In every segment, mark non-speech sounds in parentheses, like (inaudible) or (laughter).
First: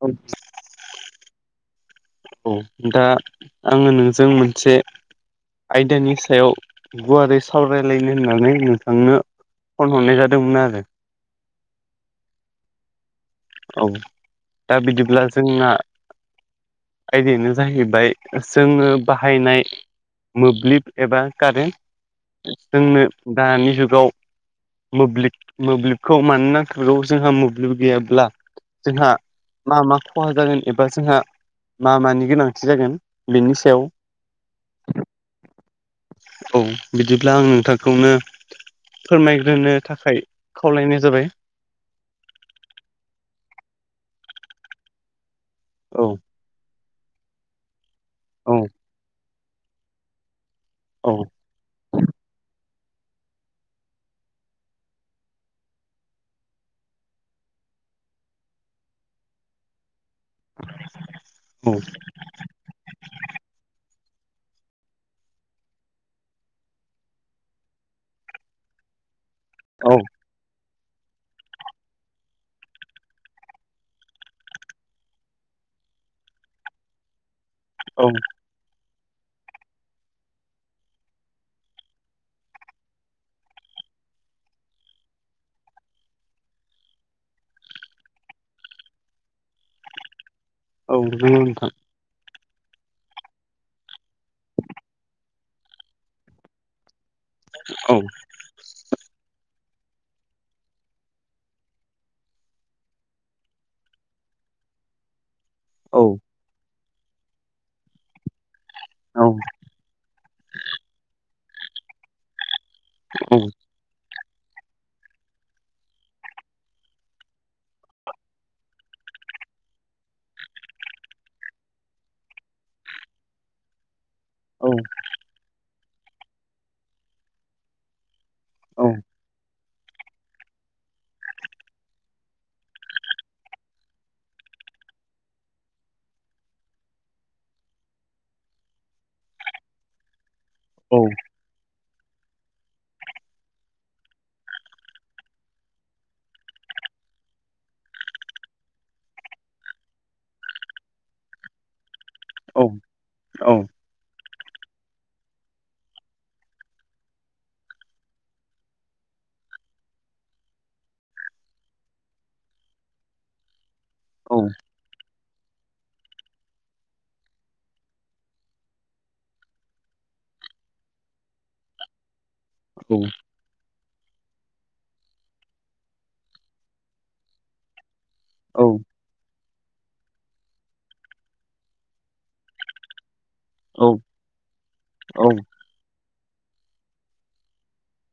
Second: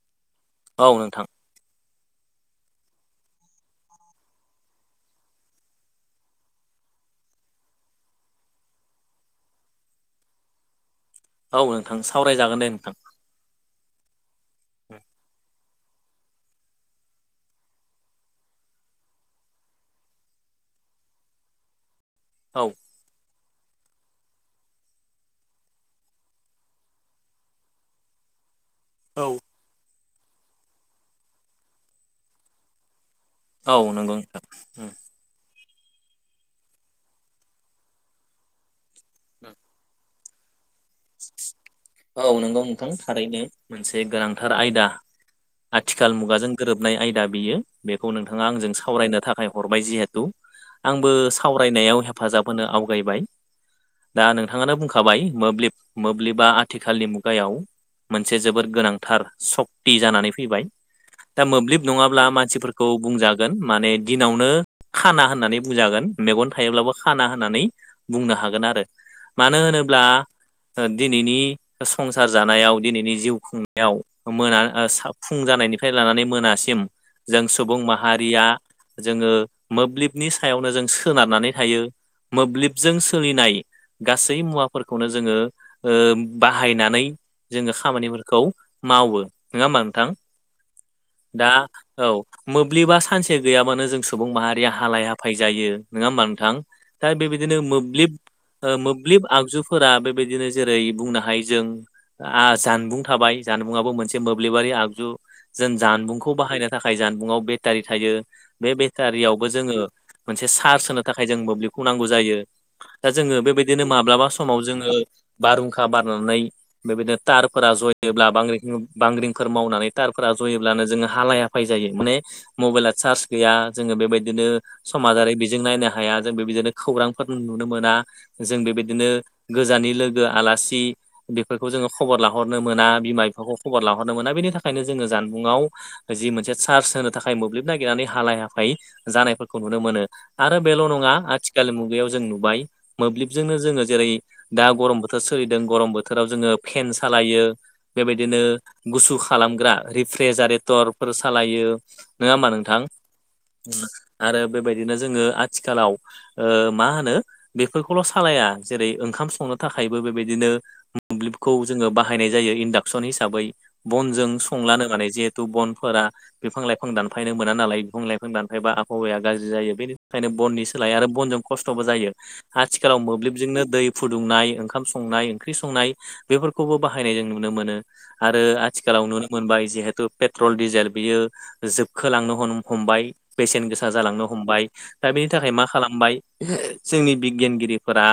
औ औ नोंथां औ दा आङो नोंजों मोनसे आयदानि सायाव गुवारै सावरायलायनो होननानै नोंथांनो फन हरनाय जादोंमोन आरो। औ नोंथां सावरायजागोन दे नोंथां। औ दा बिदिब्ला जोंना ओबेनो जाहैबाय जोङो बाहायनाय मोब्लिब एबा कारेन्ट औ जोंनो दानि जुगाव मोब्लिब मोब्लिबखौ मानो नांगौ जोंहा मोब्लिब गैयाब्ला जोंहा मा मा खहा जागोन एबा जोंहा मा मानि गोनांथि जागोन बेनि औ सायाव नंगौ नोंथां उम औ बिदिब्ला आं नोंथांखौनो फोरमायग्रोनो थाखाय खावलानाय जा औ नोंगौ नोंथां थारैनो मोनसे गोनांथार आयदा औ आथिखाल मुगाजों गोरोबनाय आयदा बियो बेखौ नोंथाङा औ आंजों सावरायनो थाखाय हरबाय जिहेथु आंबो सावरायनायाव हेफाजाब होनो आवगायबाय दा नोंथाङानो बुंखाबाय मोब्लिब मोब्लिबा आथिखालनि मुगायाव मोनसे जोबोद गोनांथार सक्ति जानानै फैबाय दा औ मोब्लिब नङाब्ला मानसिफोरखौ बुंजागोन माने दिनावनो खाना होननानै बुंजागोन मेगन थायोब्लाबो खाना होननानै बुंनो हागोन आरो। मानो औ होनोब्ला दिनैनि संसार जानायाव दिनैनि जिउ खुंनायाव मोना फुं जानायनिफ्राय लानानै मोनासिम जों सुबुं औ माहारिया जोङो मोब्लिबनि सायावनो जों सोनारनानै थायो मोब्लिबजों सोलिनाय गासै मुवाफोरखौनो जोङो ओ बाहायनानै जोङो खामानिफोरखौ मावो नङा ओमबा नोंथां औ नंगौ दा नोंथां औ मोब्लिबा सानसे गैयाबानो जों सुबुं माहारिया हालाय हाफाय जायो नङा ओमबा नोंथां? दा बेबायदिनो औ मोब्लिब मोब्लिब आगजुफोरा बे बायदिनो जेरै बुंनो हायो जों आं जानबुं थाबाय जानबुंआबो मोनसे मोब्लिबारि आगजु जों औ जानबुंखौ बाहायनो थाखाय जानबुङाव बेटारि थायो। बे औ बेटारियावबो जोङो मोनसे चार्ज होनो थाखाय जों मोब्लिबखौ नांगौ जायो। दा औ जोङो बेबायदिनो माब्लाबा समाव जोङो बारहुंखा बारनानै बेबायदिनो तारफोरा जयोब्ला बांग्रिं बांग्रिंफोर मावनानै तारफोरा जयोब्लानो जोङो हा फाय जायो माने मबाइला चार्ज गैया जोङो बेबाय दिनो औ समाजारि बिजों नायनो हाया जों बेबायदिनो खौरांफोर नुनो मोना। जों औ बेबायदिनो गोजानि लोगो आलासि बेफोरखौ जोङो खबर लाहरनो मोना बिमा बिफाखौ खबर लाहरनो मोना बेनि थाखायनो जोङो जानबुङाव जि मोनसे चार्स होनो थाखाय मोब्लिब नागिरनानै हालाय हाफाय जानायफोरखौ नुनो मोनो। आरो बेल' औ औ नङा आथिखाल मुगायाव जों नुबाय मोब्लिबजोंनो जोङो जेरै दा गरम बोथोर सोलिदों गरम बोथोराव जोङो फेन सालायो। बेबायदिनो गुसु खालामग्रा रिफ्रेजारेटरफोर सालायो नङा ओमबा नोंथां औ आरो बेबायदिनो जोङो आथिखालाव ओ मा होनो बेफोरखौल' सालाया जेरै ओंखाम संनो थाखायबो बेबायदिनो मोब्लिबखौ जोङो बाहायनाय जायो इन्डाक्सन हिसाबै बनजों औ संलानो माने जिहेतु बनफोरा बिफां लाइफां दानफायनो मोना नालाय बिफां लाइफां दानफायबा आबहावाया गाज्रि जायो बेनि थाखायनो बननि सोलाय आरो बनजों खस्थ'बो जायो औ आथिखालाव नंगौ नोंथां औ मोब्लिबजोंनो दै फुदुंनाय ओंखाम संनाय ओंख्रि संनाय बेफोरखौबो बाहायनाय जों नुनो मोनो आरो औ आथिखालाव नु मोनबाय जिहेतु पेट्रल डिजेल बियो जोबखोलांनो हमबाय बेसेन गोसा जालांनो हमबाय दा औ बेनि थाखाय मा खालामबाय जोंनि बिगियानगिरिफोरा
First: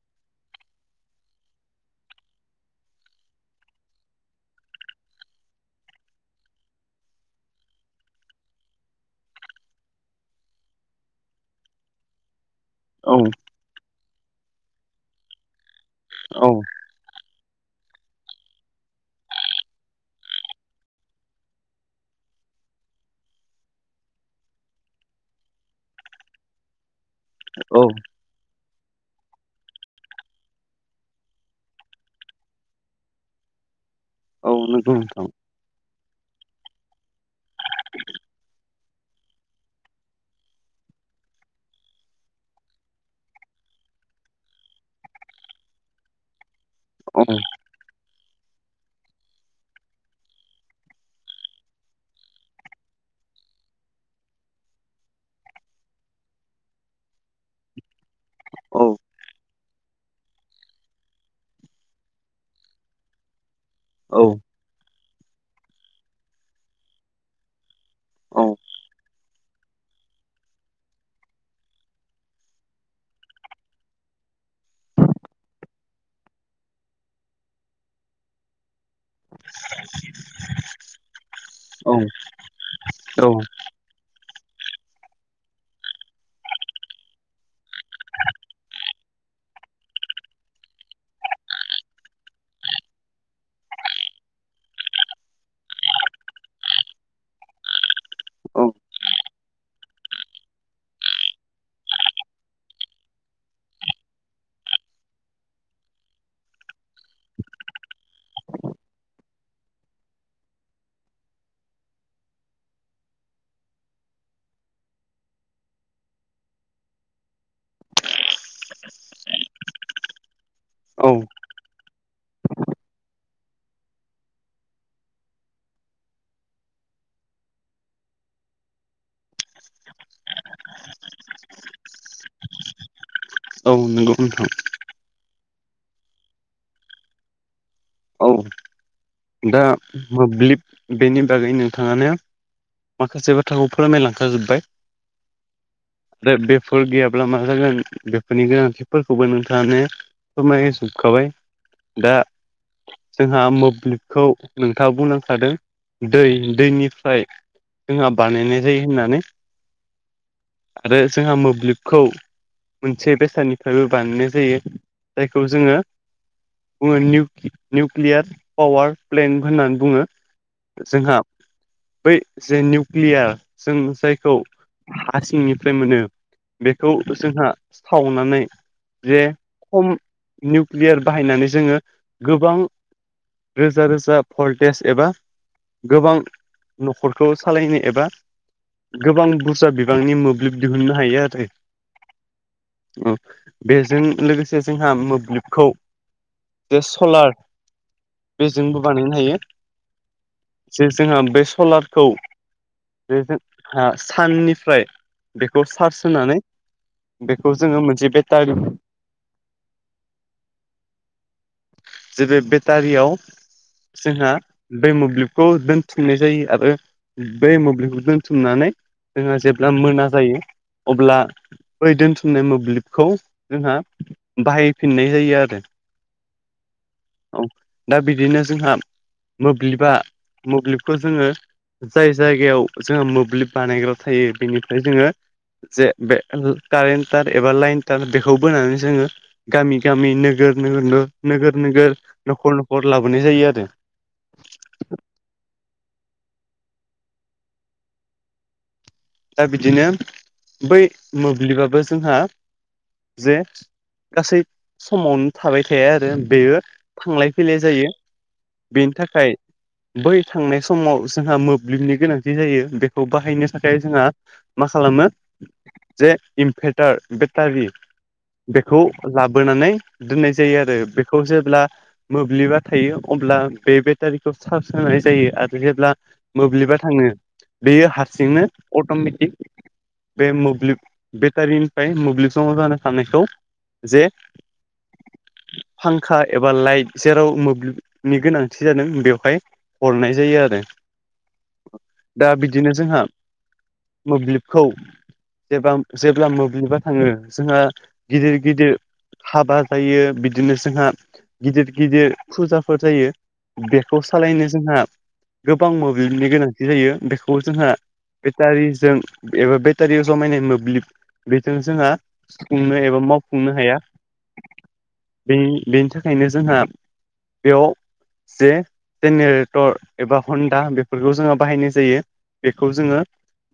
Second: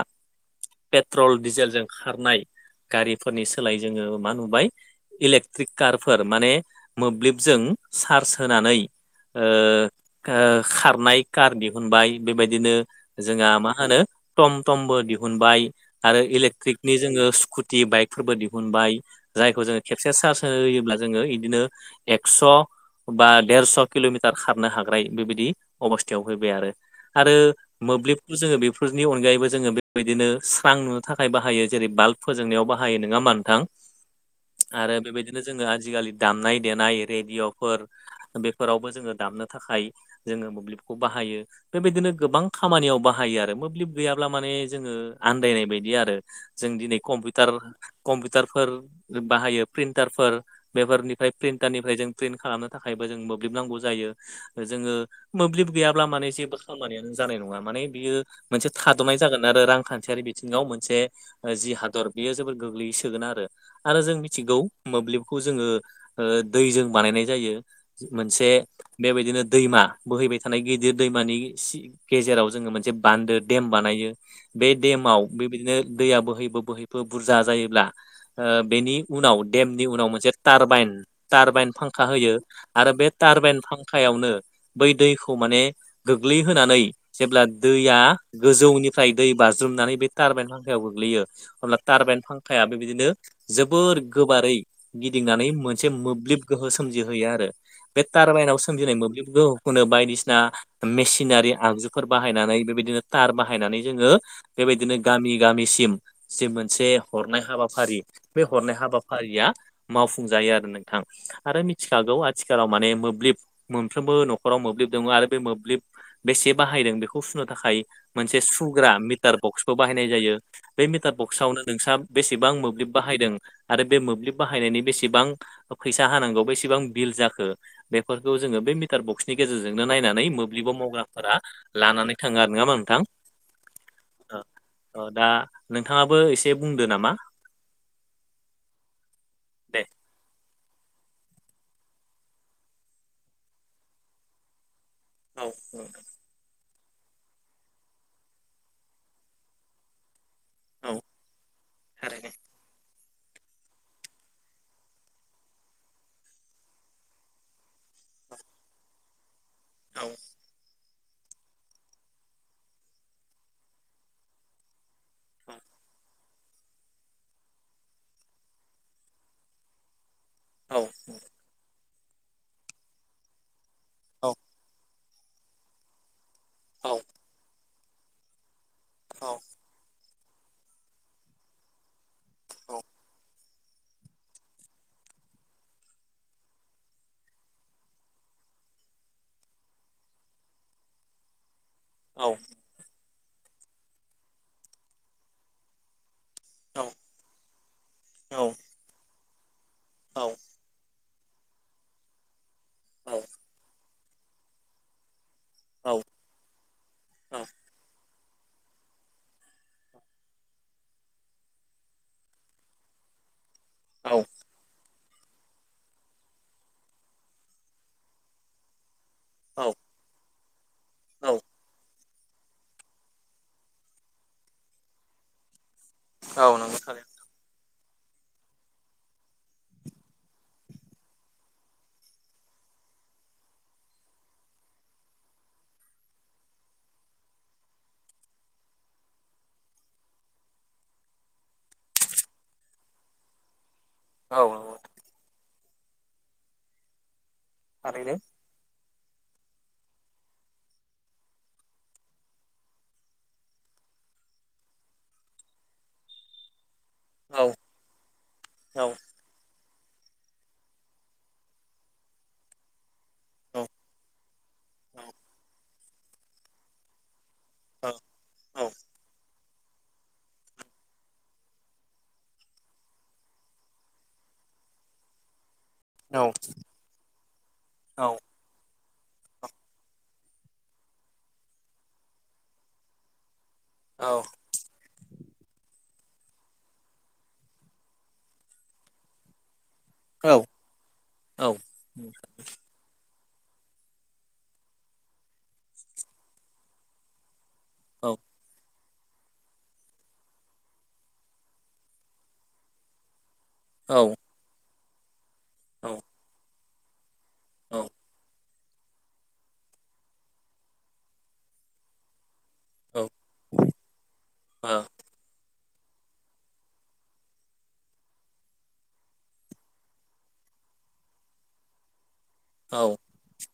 पेट्रल डिजेलजों खारनाय गारिफोरनि सोलाय जोङो मा नुबाय इलेक्ट्रिक कारफोर माने मोब्लिबजों चार्ज होनानै ओ खारनाय कार दिहुनबाय बेबायदिनो जोंहा मा होनो टम टमबो दिहुनबाय आरो इलेक्ट्रिकनि जोङो स्कुटि बाइकफोरबो दिहुनबाय जायखौ जोङो खेबसे चार्ज होनो होयोब्ला जोङो बिदिनो एक्स' बा देरस' किल'मिटार खारनो हाग्राय बेबायदि अबस्थायाव फैबाय आरो। आरो मोब्लिबखौ जोङो बेफोरनि अनगायैबो जोङो बिदिनो स्रां नुनो थाखाय बाहायो जेरै बाल्ब फोजोंनायाव बाहायो नङा होमबा नोंथां? आरो बेबायदिनो जोङो आजिखालि दामनाय देनाय रेडिअ'फोर बेफोरावबो जोङो दामनो थाखाय जोङो मोब्लिबखौ बाहायो बेबायदिनो गोबां खामानियाव बाहायो आरो मोब्लिब गैयाब्ला माने जोङो आनन्दायनाय बायदि आरो जों दिनै कम्पिउटार कम्पिउटारफोर बाहायो प्रिन्टारफोर पेपारनिफ्राय प्रिन्टारनिफ्राय जों प्रिन्ट खालामनो थाखायबो जों मोब्लिब नांगौ जायो जोङो मोब्लिब गैयाब्ला माने जेबो खामानियानो जानाय नङा माने बियो मोनसे थाद'नाय जागोन आरो रांखान्थियारि बिथिङाव मोनसे जि हादर बेयो जोबोर गोग्लैसोगोन आरो। आरो जों मिथिगौ मोब्लिबखौ जोङो ओ दैजों बानायनाय जायो मोनसे बेबायदिनो दैमा बोहैबाय थानाय गिदिर दैमानि गेजेराव जोङो मोनसे बान्दो देम बानायो बे देमाव बेबायदिनो दैया बोहैबो बोहैबो बुरजा जायोब्ला ओ बेनि उनाव देमनि उनाव मोनसे टारबाइन टारबाइन फांखा होयो आरो बे टारबाइन फांखायावनो बै दैखौ माने गोग्लैहोनानै जेब्ला दैया गोजौनि फ्राय दै बाज्रुमनानै बे टारबाइन फांखायाव गोग्लैयो हब्ला टारबाइन फांखाया बेबायदिनो जोबोर गोबारै गिदिंनानै मोनसे मोब्लिब गोहो सोमजिहोयो आरो। बे टारबाइनाव सोमजिनाय मोब्लिब गोहोखौनो बायदिसिना मेसिनारि आगजुफोर बाहायनानै बेबायदिनो तार बाहायनानै जोङो बेबायदिनो गामि गामिसिम जे मोनसे हरनाय हाबाफारि बे हरनाय हाबाफारिया मावफुंजायो आरो नोंथां। आरो मिथिखागौ आथिखालाव माने मोब्लिब मोनफ्रोमबो न'खराव मोब्लिब दङ आरो बे मोब्लिब बेसे बाहायदों बेखौ सुनो थाखाय मोनसे सुग्रा मिटार बक्सबो बाहायनाय जायो। बे मिटार बक्सआवनो नोंस्रा बेसेबां मोब्लिब बाहायदों आरो बे मोब्लिब बाहायनायनि बेसेबां फैसा हानांगौ बेसेबां बिल जाखो बेफोरखौ जोङो बे मिटार बक्सनि गेजेरजोंनो नायनानै मोब्लिबाव मावग्राफोरा लानानै थाङो आरो नङा होमबा नोंथां? औ नंगौ। ओ नोंथां ओ दा नोंथाङाबो एसे बुंदो नामा। औ दा दे मोब्लिब बेनि बागै नोंथाङानो माखासे बाथ्राखौ फोरमायलांखाजोब्बाय औ आरो बे फोर गैयाब्ला मा जागोन बेफोरनि गोनांथिफोरखौबो नोंथाङानो फोरमाय औ होजोबखाबाय दा थारैनो जोंहा मोब्लिब खौ नोंथांङा बुंलांखादों दै दैनिफ्राय जोंहा बानायनाय जायो होननानै औ। आरो जोंहा मोब्लिबखौ मोनसे बेसादनिफ्रायबो बानायनाय जायो जायखौ जोङो बुङो निउ निउक्लियार पावार प्लेन होननानै बुङो औ जोहा बै जे निउकलियार जों औ जायखौ हासिंनिफ्राय मोनो औ बेखौ जोंहा सिथावनानै जे औ खम निउक्लियार बाहायनानै जोंङो गोबां (inaudible) रोजा रोजा फलटेज एबा गोबां न'खरखौ सालायनो एबा गोबां बुरजा बिबांनि मोब्लिब दिहुननो हायो आरो औ ओ बेजों लोगोसे जोंहा मोब्लिबखौ जे सलार बेजोंबो बानायनो हायो। औ जे जोंहा बे सलारखौ जे जोंहा साननिफ्राय बेखौ चार्ज होनानै बेखौ जोंङो मोनसे बेटारि जे बे बेटारियाव जोंहा बै मोब्लिबखौ दोनथुमनाय जायो आरो बै मोब्लिबखौ दोनथुमनानै जोंहा जेब्ला मोना जायो अब्ला औ बै दोन नाय मोब्लिबखौ जोंहा बाहायफिननाय जायो आरो औ नोंगो थारैनो औ दा बिदिनो जोंहा मोब्लिबा मोब्लिबखौ जोङो जाय जायगायाव जोंहा मोब्लिब बानायग्रा थायो बेनिफ्राय जोङो जे बे कारेन्ट टार एबा लाइन तटार बेखौ बोनानै जोङो गामि गामि नोगोर नोगोर नोगोर नोगोर न'खर न'खर लाबोनाय जायो आरो औ थारैनो दा बिदिनो बै मोब्लिबाबो जोंहा जे गासै समावनो थाबाय थाया आरो बेयो थांलाय औ फैलाय जायो औ बेनि थाखाय बै थांनाय समाव जोंहा मोब्लिबनि गोनांथि जायो बेखौ बाहायनो थाखाय जोंहा मा खालामो जे इनभारटार बेटारि औ औ बेखौ लाबोनानै दोननाय जायो आरो बेखौ जेब्ला मोब्लिबा थायो अब्ला बे बेटारिखौ चार्ज होनाय जायो आरो जेब्ला मोब्लिबा थाङो बेयो औ हारसिंनो अट'मेटिक बे मोब्लिब बेटारिनिफ्राय मोब्लिब जमा जानो साननायखौ जे फांखा एबा लाइट जेराव मोब्लिबनि गोनांथि जादों बेवहाय हरनाय औ जायो आरो औ औ दा बिदिनो जोंहा मोब्लिबखौ जे जेब्ला मोब्लिबा थाङो जोंहा औ गिदिर गिदिर हाबा जायो बिदिनो जोंहा गिदिर गिदिर फुजाफोर जायो बेखौ औ सालायनो जोंहा गोबां औ मोब्लिबनि गोनांथि जायो बेखौ जोंहा औ ओ बेटारिजों एबा बेटारियाव जमायनाय मोब्लिब बेजों जोंहा सुफुंनो एबा मावफुंनो हाया बे-बेनि थाखायनो जोंहा बेयाव जे जेनेरेटर एबा हन्दा बेफोरखौ जोंङो बाहायनाय जायो खौ औ जोङो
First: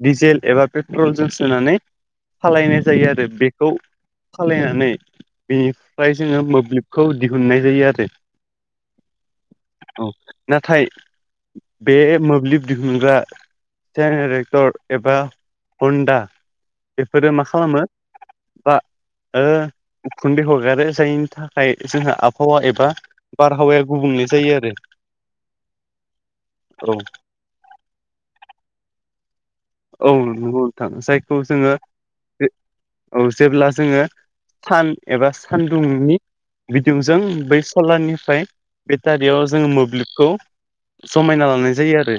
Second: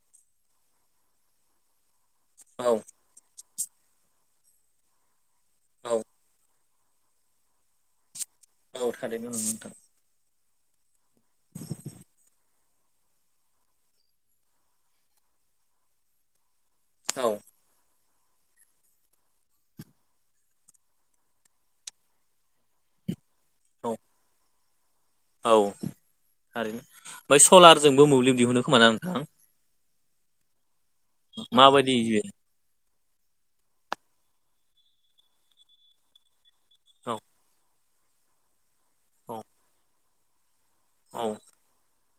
डीजेल एबा पेट्रल जों सोनानै सालायनाय औ जायो आरो बे खौ खालामनानै औ बेनिफ्राय जोङो मोब्लिबखौ दिहुननाय जायो आरो औ थादोंमोन ननो नोंथां औ नाथाय बे मोब्लिब दिहुनग्रा जेनेरेक्टर एबा हन्दा औ बेफोरो मा खालामो बा ओ उखुन्दै हगारो जायनि थाखाय जोंहा आबहावा एबा बारहावाया औ गुबुंले जायो आरो औ थारैनो औ ओमफ्राय सलारजोंबो मोब्लिब दिहुनो खोमा ना नोंथां औ नोंगौ नोंथां जायखौ जोङो माबायदि औ जेब्ला जोङो सान एबा सानदुंनि बिदुंजों औ बै सलारनिफ्राय बेटारियाव औ जोङो मोब्लिबखौ औ जमायना लानाय जायो आरो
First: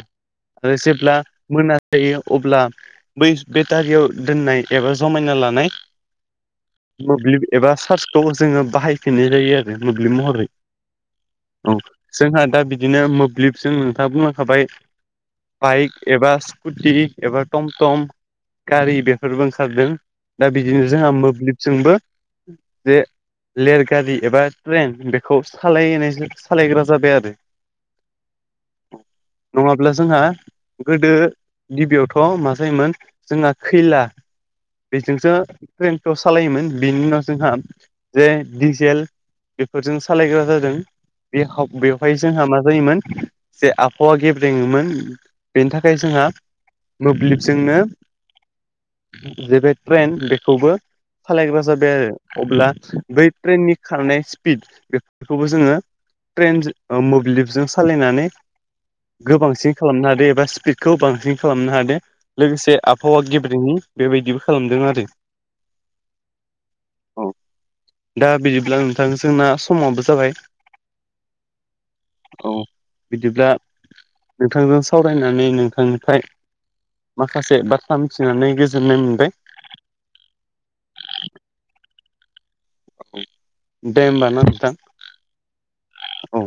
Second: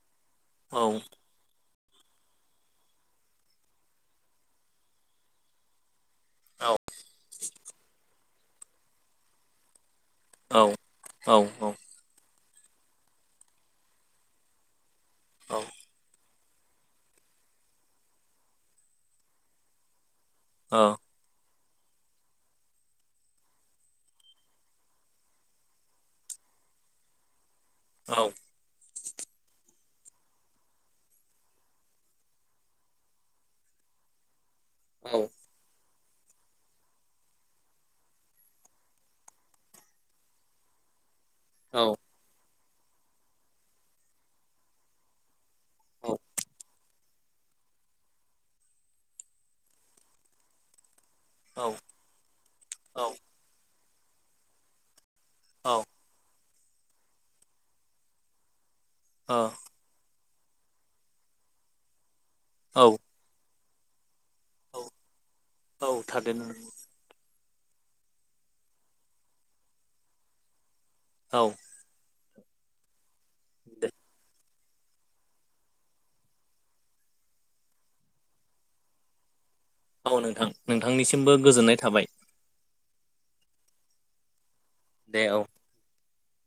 आरो औ जेब्ला मोनाजायो अब्ला बै बेटारियाव दोननाय एबा जमायना लानाय औ मोब्लिब एबा सार्चखौ जोङो बाहायफिननाय जायो आरो मोब्लिब महरै औ औ औ औ जोंहा दा बिदिनो मोब्लिबजों नोंथांङा बुंलांखाबाय औ औ बाइक एबा स्कुटि एबा टमटम गारि बेफोरबो ओंखारदों दा औ बिदिनो जोंहा मोब्लिब जोंबो बेे रेलगारि एबा ट्रेन बेखौ सालायनाय सालायग्रा जाबाय आरो औ नङाब्ला जोंहा गोदो गिबियावथ मा जायोमोन जोंहा खैला औ बेजोंसो ट्रेनथखौ सालायोमोन बेनि उनाव जोंहा जे डिजेल बेफोरजों सालायग्रा जादों बे खाव बेवहाय जोंहा मा जायोमोन जे आबहावा गेब्रेङोमोन बेनि थाखाय जोंहा मोब्लिबजोंनो। जेबे ट्रेन बेखौबो सालायग्रा जाबाय आरो अब्ला ओ बै ट्रेननि खारनाय स्पिड बेखौ खौबो औ जोङो ट्रेनजों ओ मोब्लिबजों सालायनानै गोबांसिन खालामनो हादो एबा स्पिडखौ बांसिन खालामनो हादो लोगोसे औ आबहावा गेब्रेंनाय बेबायदिबो खालामदों आरो औ थारैनो औ दा बिदिब्ला नोंथां जोंना समाबो जाबाय औ औ बिदिब्ला दे नोंथांजों सावरायनानै नोंथांनिफ्राय माखासे बाथ्रा मिथिनानै गोजोननाय मोनबाय औ नोंथां नोंथांनिसिमबो गोजोननाय थाबाय दे होमबा ना नोंथां दे औ औ